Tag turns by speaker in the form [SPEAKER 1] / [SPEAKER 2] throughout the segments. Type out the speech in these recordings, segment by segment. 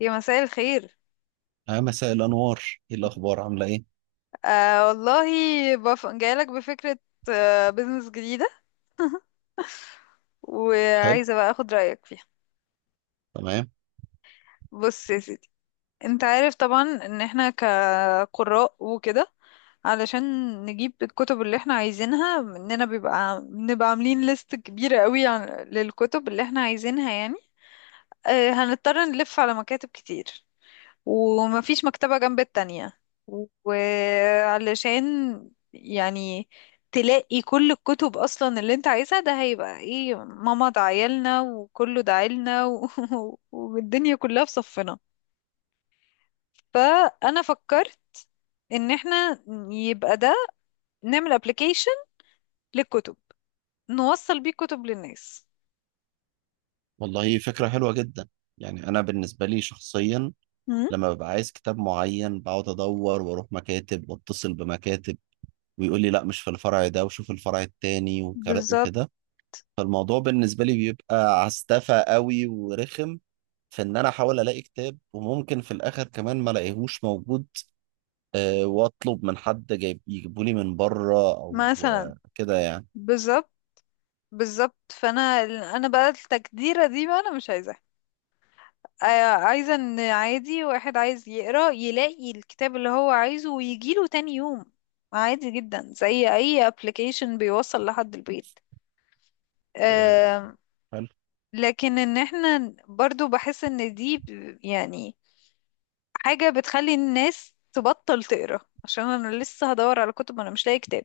[SPEAKER 1] يا مساء الخير.
[SPEAKER 2] مساء الأنوار. إيه الأخبار عاملة إيه؟
[SPEAKER 1] آه والله، جايلك بفكرة. بزنس جديدة،
[SPEAKER 2] حلو.
[SPEAKER 1] وعايزة بقى اخد رأيك فيها.
[SPEAKER 2] تمام.
[SPEAKER 1] بص يا سيدي، انت عارف طبعا ان احنا كقراء وكده. علشان نجيب الكتب اللي احنا عايزينها، اننا بنبقى عاملين ليست كبيرة قوي للكتب اللي احنا عايزينها يعني. هنضطر نلف على مكاتب كتير، ومفيش مكتبة جنب التانية. وعلشان يعني تلاقي كل الكتب أصلا اللي انت عايزها، ده هيبقى ايه؟ ماما دعيلنا وكله دعيلنا والدنيا كلها في صفنا. فأنا فكرت ان احنا يبقى ده نعمل ابلكيشن للكتب، نوصل بيه كتب للناس.
[SPEAKER 2] والله فكرة حلوة جدا. يعني أنا بالنسبة لي شخصيا
[SPEAKER 1] مم.
[SPEAKER 2] لما ببقى عايز كتاب معين بقعد أدور وأروح مكاتب وأتصل بمكاتب ويقول لي لا مش في الفرع ده وشوف الفرع التاني
[SPEAKER 1] بالظبط.
[SPEAKER 2] وكده. فالموضوع بالنسبة لي بيبقى عستفى قوي ورخم في إن أنا أحاول ألاقي كتاب وممكن في الآخر كمان ما ألاقيهوش موجود. وأطلب من حد جايب يجيبولي من بره أو
[SPEAKER 1] مثلا.
[SPEAKER 2] كده يعني.
[SPEAKER 1] بالظبط، بالظبط، انا بقى التجديرة دي بقى انا مش عايزاها. آه، عايزة ان عادي واحد عايز يقرأ يلاقي الكتاب اللي هو عايزه ويجيله تاني يوم. عادي جدا، زي اي ابلكيشن بيوصل لحد البيت.
[SPEAKER 2] آه،
[SPEAKER 1] آم،
[SPEAKER 2] حلو.
[SPEAKER 1] لكن ان احنا برضو بحس ان دي يعني حاجة بتخلي الناس تبطل تقرأ، عشان انا لسه هدور على كتب وانا مش لاقي كتاب.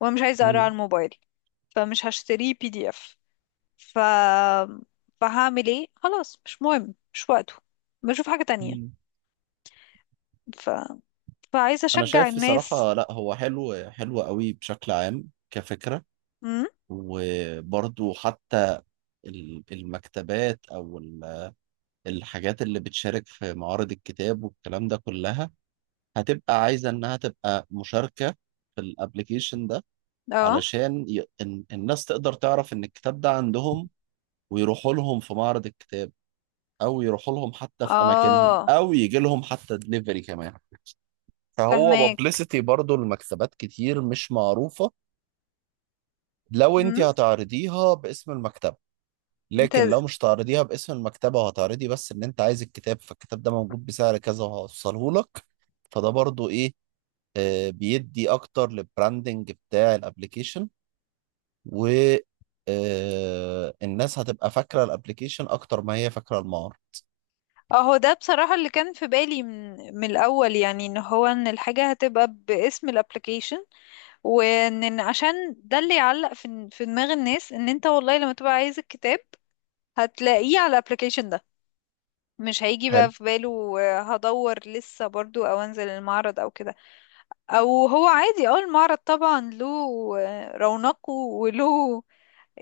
[SPEAKER 1] وانا مش عايزة اقرأ على الموبايل، فمش هشتريه بي دي اف. ف فهعمل ايه؟ خلاص، مش مهم، مش وقته، بشوف حاجة
[SPEAKER 2] مم.
[SPEAKER 1] تانية. فعايزة
[SPEAKER 2] انا
[SPEAKER 1] اشجع
[SPEAKER 2] شايف
[SPEAKER 1] الناس.
[SPEAKER 2] بصراحة لا هو حلو حلو قوي بشكل عام كفكرة.
[SPEAKER 1] امم.
[SPEAKER 2] وبرضو حتى المكتبات او الحاجات اللي بتشارك في معارض الكتاب والكلام ده كلها هتبقى عايزة انها تبقى مشاركة في الابليكيشن ده.
[SPEAKER 1] اه،
[SPEAKER 2] علشان الناس تقدر تعرف ان الكتاب ده عندهم ويروحوا لهم في معرض الكتاب او يروحوا لهم حتى في اماكنهم
[SPEAKER 1] اه.
[SPEAKER 2] او يجي لهم حتى دليفري كمان. فهو
[SPEAKER 1] فهماك.
[SPEAKER 2] بابليستي برضو المكتبات كتير مش معروفة. لو انت
[SPEAKER 1] امم.
[SPEAKER 2] هتعرضيها باسم المكتبة.
[SPEAKER 1] انت.
[SPEAKER 2] لكن لو مش هتعرضيها باسم المكتبة وهتعرضي بس ان انت عايز الكتاب فالكتاب ده موجود بسعر كذا وهوصله لك. فده برضو ايه. بيدي اكتر للبراندنج بتاع الابليكيشن. و الناس هتبقى فاكرة الابليكيشن اكتر ما هي فاكرة المعرض.
[SPEAKER 1] اهو ده بصراحة اللي كان في بالي من الاول، يعني ان هو ان الحاجة هتبقى باسم الابليكيشن. وان عشان ده اللي يعلق في دماغ الناس ان انت والله لما تبقى عايز الكتاب هتلاقيه على الابليكيشن ده. مش هيجي
[SPEAKER 2] حلو.
[SPEAKER 1] بقى في باله هدور لسه برضو او انزل المعرض او كده. او هو عادي المعرض طبعا له رونقه وله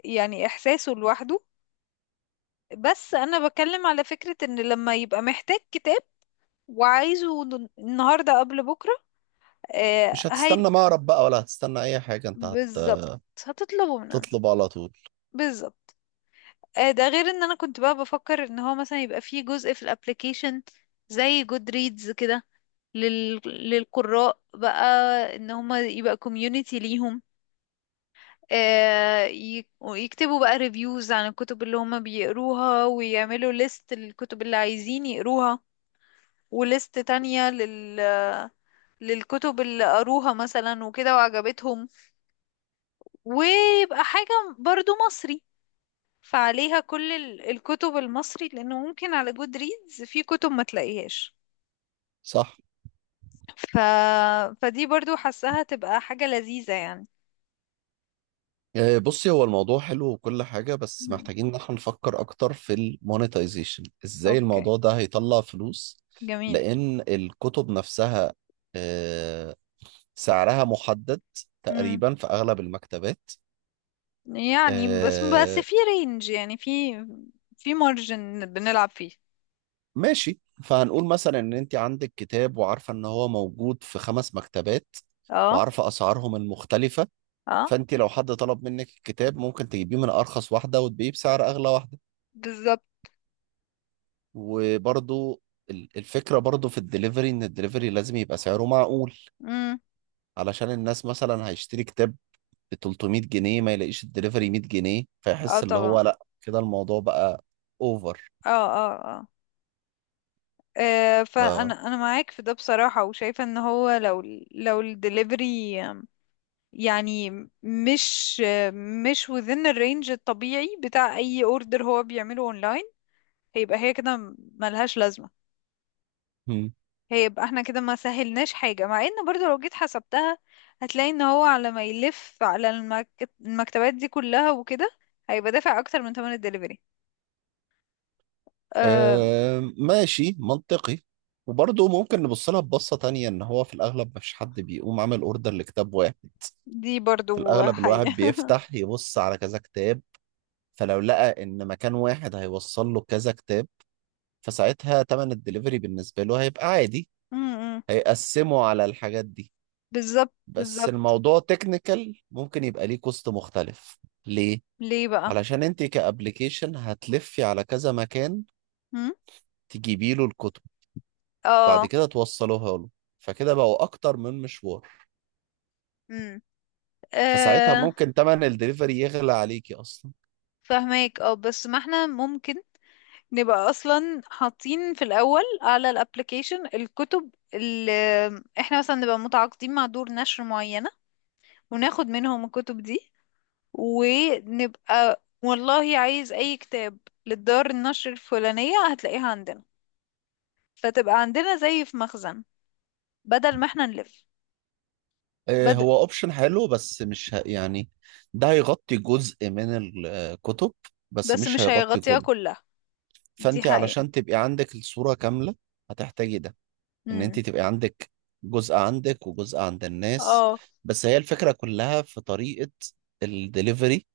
[SPEAKER 1] يعني إحساسه لوحده. بس أنا بتكلم على فكرة إن لما يبقى محتاج كتاب وعايزه النهاردة قبل بكرة. آه
[SPEAKER 2] مش
[SPEAKER 1] هي.
[SPEAKER 2] هتستنى معرض بقى ولا هتستنى اي حاجة انت
[SPEAKER 1] بالظبط، هتطلبه من عنده.
[SPEAKER 2] هتطلب على طول.
[SPEAKER 1] بالظبط. ده غير إن أنا كنت بقى بفكر إن هو مثلا يبقى فيه جزء في الابليكيشن زي جود ريدز كده، للقراء بقى. ان هما يبقى كوميونيتي ليهم، ويكتبوا بقى ريفيوز عن الكتب اللي هما بيقروها، ويعملوا ليست الكتب اللي عايزين يقروها، وليست تانية للكتب اللي قروها مثلا وكده وعجبتهم. ويبقى حاجة برضو مصري، فعليها كل الكتب المصري، لأنه ممكن على جود ريدز في كتب ما تلاقيهاش.
[SPEAKER 2] صح.
[SPEAKER 1] ف... فدي برضو حاساها تبقى حاجة لذيذة يعني.
[SPEAKER 2] بصي هو الموضوع حلو وكل حاجة بس
[SPEAKER 1] مم.
[SPEAKER 2] محتاجين ان احنا نفكر اكتر في المونetization ازاي
[SPEAKER 1] اوكي،
[SPEAKER 2] الموضوع ده هيطلع فلوس.
[SPEAKER 1] جميل.
[SPEAKER 2] لان الكتب نفسها آه، سعرها محدد
[SPEAKER 1] مم.
[SPEAKER 2] تقريبا في اغلب المكتبات.
[SPEAKER 1] يعني بس
[SPEAKER 2] آه،
[SPEAKER 1] في رينج، يعني في مارجن بنلعب فيه.
[SPEAKER 2] ماشي فهنقول مثلا ان انت عندك كتاب وعارفة ان هو موجود في 5 مكتبات
[SPEAKER 1] اه.
[SPEAKER 2] وعارفة اسعارهم المختلفة.
[SPEAKER 1] اه.
[SPEAKER 2] فانت لو حد طلب منك الكتاب ممكن تجيبيه من ارخص واحدة وتبيعيه بسعر اغلى واحدة.
[SPEAKER 1] بالظبط.
[SPEAKER 2] وبرضو الفكرة برضو في الدليفري ان الدليفري لازم يبقى سعره معقول.
[SPEAKER 1] مم.
[SPEAKER 2] علشان الناس مثلا هيشتري كتاب ب 300 جنيه ما يلاقيش الدليفري 100 جنيه
[SPEAKER 1] اه
[SPEAKER 2] فيحس اللي هو
[SPEAKER 1] طبعا.
[SPEAKER 2] لا كده الموضوع بقى اوفر.
[SPEAKER 1] اه، اه، اه.
[SPEAKER 2] ف...
[SPEAKER 1] انا معاك في ده بصراحة، وشايفة ان هو لو لو الدليفري يعني مش مش within الرينج الطبيعي بتاع اي اوردر هو بيعمله اونلاين، هيبقى هي كده ملهاش لازمة.
[SPEAKER 2] هم.
[SPEAKER 1] هيبقى احنا كده ما سهلناش حاجة، مع ان برضو لو جيت حسبتها هتلاقي ان هو على ما يلف على المكتبات دي كلها وكده هيبقى دافع اكتر من ثمن الدليفري. أه.
[SPEAKER 2] ماشي منطقي. وبرضه ممكن نبص لها ببصة تانية إن هو في الأغلب مفيش حد بيقوم عامل أوردر لكتاب واحد.
[SPEAKER 1] دي
[SPEAKER 2] في
[SPEAKER 1] برضو
[SPEAKER 2] الأغلب الواحد
[SPEAKER 1] حقيقة.
[SPEAKER 2] بيفتح يبص على كذا كتاب فلو لقى إن مكان واحد هيوصل له كذا كتاب فساعتها تمن الدليفري بالنسبة له هيبقى عادي.
[SPEAKER 1] م- م.
[SPEAKER 2] هيقسمه على الحاجات دي.
[SPEAKER 1] بالظبط،
[SPEAKER 2] بس
[SPEAKER 1] بالظبط.
[SPEAKER 2] الموضوع تكنيكال ممكن يبقى ليه كوست مختلف. ليه؟
[SPEAKER 1] ليه بقى؟
[SPEAKER 2] علشان انت كأبليكيشن هتلفي على كذا مكان تجيبي له الكتب بعد
[SPEAKER 1] اه.
[SPEAKER 2] كده توصلوها له فكده بقوا أكتر من مشوار.
[SPEAKER 1] امم.
[SPEAKER 2] فساعتها
[SPEAKER 1] آه
[SPEAKER 2] ممكن تمن الدليفري يغلى عليكي أصلا.
[SPEAKER 1] فهماك. اه بس ما احنا ممكن نبقى اصلا حاطين في الاول على الابليكيشن الكتب اللي احنا مثلا نبقى متعاقدين مع دور نشر معينة، وناخد منهم الكتب دي. ونبقى والله عايز اي كتاب للدار النشر الفلانية هتلاقيها عندنا، فتبقى عندنا زي في مخزن، بدل ما احنا نلف. بد...
[SPEAKER 2] هو أوبشن حلو بس مش يعني ده هيغطي جزء من الكتب بس
[SPEAKER 1] بس
[SPEAKER 2] مش
[SPEAKER 1] مش
[SPEAKER 2] هيغطي
[SPEAKER 1] هيغطيها
[SPEAKER 2] كله.
[SPEAKER 1] كلها. دي
[SPEAKER 2] فانت
[SPEAKER 1] حقيقة.
[SPEAKER 2] علشان تبقي عندك الصورة كاملة هتحتاجي ده ان انت
[SPEAKER 1] امم.
[SPEAKER 2] تبقي عندك جزء عندك وجزء عند الناس.
[SPEAKER 1] اه.
[SPEAKER 2] بس هي الفكرة كلها في طريقة الدليفري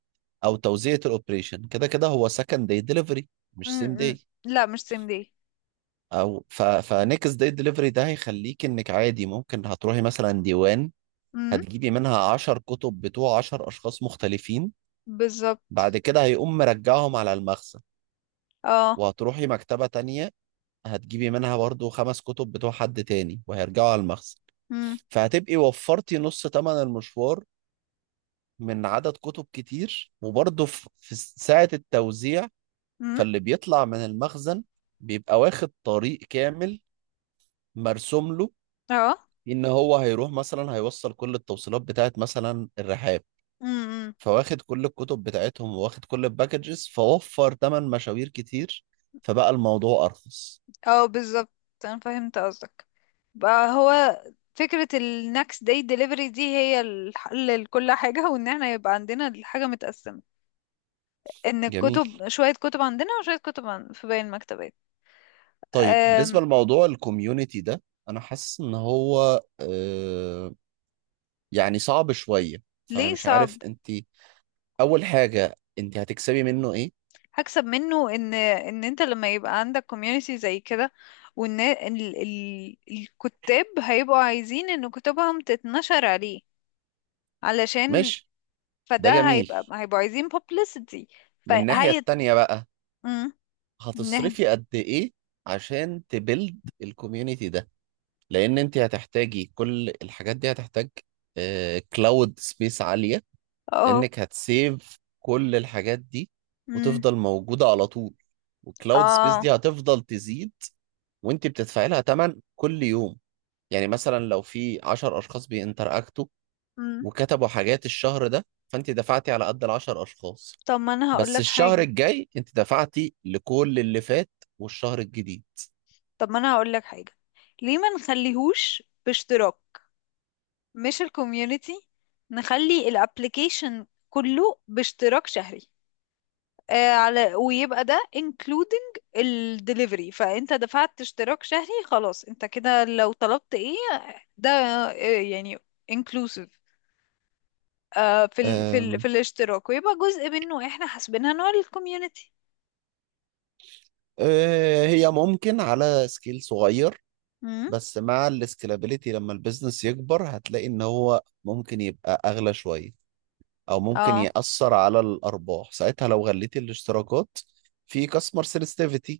[SPEAKER 2] او توزيعة الاوبريشن كده كده هو سكند داي دليفري مش
[SPEAKER 1] امم.
[SPEAKER 2] سيم
[SPEAKER 1] امم.
[SPEAKER 2] داي.
[SPEAKER 1] لا مش سيم دي.
[SPEAKER 2] او فنكس داي دليفري ده هيخليك انك عادي ممكن هتروحي مثلا ديوان هتجيبي منها 10 كتب بتوع 10 اشخاص مختلفين. بعد
[SPEAKER 1] بالظبط.
[SPEAKER 2] كده هيقوم مرجعهم على المخزن.
[SPEAKER 1] اه.
[SPEAKER 2] وهتروحي مكتبة تانية هتجيبي منها برضو 5 كتب بتوع حد تاني وهيرجعوا على المخزن.
[SPEAKER 1] امم.
[SPEAKER 2] فهتبقي وفرتي نص تمن المشوار من عدد كتب كتير وبرضو في ساعة التوزيع.
[SPEAKER 1] امم.
[SPEAKER 2] فاللي بيطلع من المخزن بيبقى واخد طريق كامل مرسوم له
[SPEAKER 1] اه.
[SPEAKER 2] إن هو هيروح مثلا هيوصل كل التوصيلات بتاعت مثلا الرحاب.
[SPEAKER 1] امم.
[SPEAKER 2] فواخد كل الكتب بتاعتهم وواخد كل الباكجز فوفر تمن مشاوير كتير. فبقى الموضوع أرخص.
[SPEAKER 1] اه بالظبط، انا فهمت قصدك. بقى هو فكرة ال next day delivery دي هي الحل لكل حاجة، وان احنا يبقى عندنا الحاجة متقسمة، ان
[SPEAKER 2] جميل.
[SPEAKER 1] الكتب شوية كتب عندنا وشوية كتب في باقي المكتبات.
[SPEAKER 2] طيب بالنسبة
[SPEAKER 1] أم...
[SPEAKER 2] لموضوع الكوميونتي ده أنا حاسس إن هو يعني صعب شوية. فأنا
[SPEAKER 1] ليه
[SPEAKER 2] مش
[SPEAKER 1] صعب؟
[SPEAKER 2] عارف أنت. أول حاجة أنت هتكسبي منه إيه؟
[SPEAKER 1] هكسب منه ان انت لما يبقى عندك community زي كده، وان الكتاب هيبقوا عايزين ان كتبهم تتنشر عليه، علشان.
[SPEAKER 2] ماشي. ده
[SPEAKER 1] فده
[SPEAKER 2] جميل.
[SPEAKER 1] هيبقوا عايزين publicity.
[SPEAKER 2] من الناحية
[SPEAKER 1] فهي.
[SPEAKER 2] التانية بقى
[SPEAKER 1] امم. نه
[SPEAKER 2] هتصرفي قد إيه عشان تبيلد الكوميونتي ده؟ لأن أنت هتحتاجي كل الحاجات دي هتحتاج كلاود سبيس عالية.
[SPEAKER 1] اه.
[SPEAKER 2] لأنك هتسيف كل الحاجات دي
[SPEAKER 1] امم.
[SPEAKER 2] وتفضل موجودة على طول. والكلاود سبيس
[SPEAKER 1] اه.
[SPEAKER 2] دي هتفضل تزيد وانت بتدفعي لها تمن كل يوم. يعني مثلا لو في 10 اشخاص بينتراكتوا
[SPEAKER 1] امم.
[SPEAKER 2] وكتبوا حاجات الشهر ده فانت دفعتي على قد ال 10 اشخاص.
[SPEAKER 1] طب ما انا هقول
[SPEAKER 2] بس
[SPEAKER 1] لك
[SPEAKER 2] الشهر
[SPEAKER 1] حاجة.
[SPEAKER 2] الجاي انت دفعتي لكل اللي فات والشهر الجديد.
[SPEAKER 1] طب ما انا هقول لك حاجة. ليه ما نخليهوش باشتراك؟ مش الكوميونتي، نخلي الابليكيشن كله باشتراك شهري. على، ويبقى ده including الدليفري، فانت دفعت اشتراك شهري خلاص. انت كده لو طلبت ايه، ده يعني inclusive
[SPEAKER 2] أم.
[SPEAKER 1] في الاشتراك، ويبقى جزء منه احنا حاسبينها نوع الكوميونتي.
[SPEAKER 2] أه، هي ممكن على سكيل صغير
[SPEAKER 1] امم.
[SPEAKER 2] بس مع السكيلابيليتي لما البيزنس يكبر هتلاقي ان هو ممكن يبقى اغلى شوية او ممكن
[SPEAKER 1] اه.
[SPEAKER 2] يأثر على الارباح ساعتها لو غليتي الاشتراكات. في كاستمر سنسitivities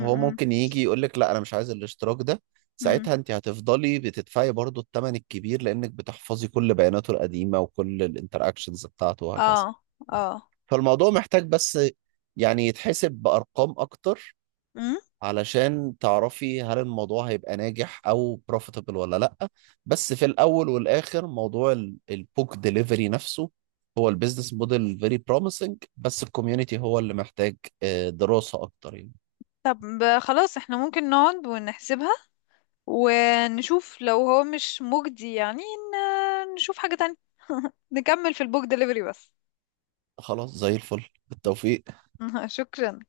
[SPEAKER 2] هو ممكن يجي يقول لك لا انا مش عايز الاشتراك ده.
[SPEAKER 1] امم.
[SPEAKER 2] ساعتها انت هتفضلي بتدفعي برضو الثمن الكبير لانك بتحفظي كل بياناته القديمه وكل الانتراكشنز بتاعته وهكذا.
[SPEAKER 1] اه. اه.
[SPEAKER 2] فالموضوع محتاج بس يعني يتحسب بارقام اكتر
[SPEAKER 1] امم.
[SPEAKER 2] علشان تعرفي هل الموضوع هيبقى ناجح او بروفيتبل ولا لا. بس في الاول والاخر موضوع البوك ديليفري نفسه هو البيزنس موديل فيري بروميسنج بس الكوميونتي هو اللي محتاج دراسة اكتر يعني.
[SPEAKER 1] طب خلاص احنا ممكن نقعد ونحسبها، ونشوف لو هو مش مجدي يعني نشوف حاجة تانية. نكمل في البوك دليفري بس.
[SPEAKER 2] خلاص زي الفل بالتوفيق.
[SPEAKER 1] شكرا.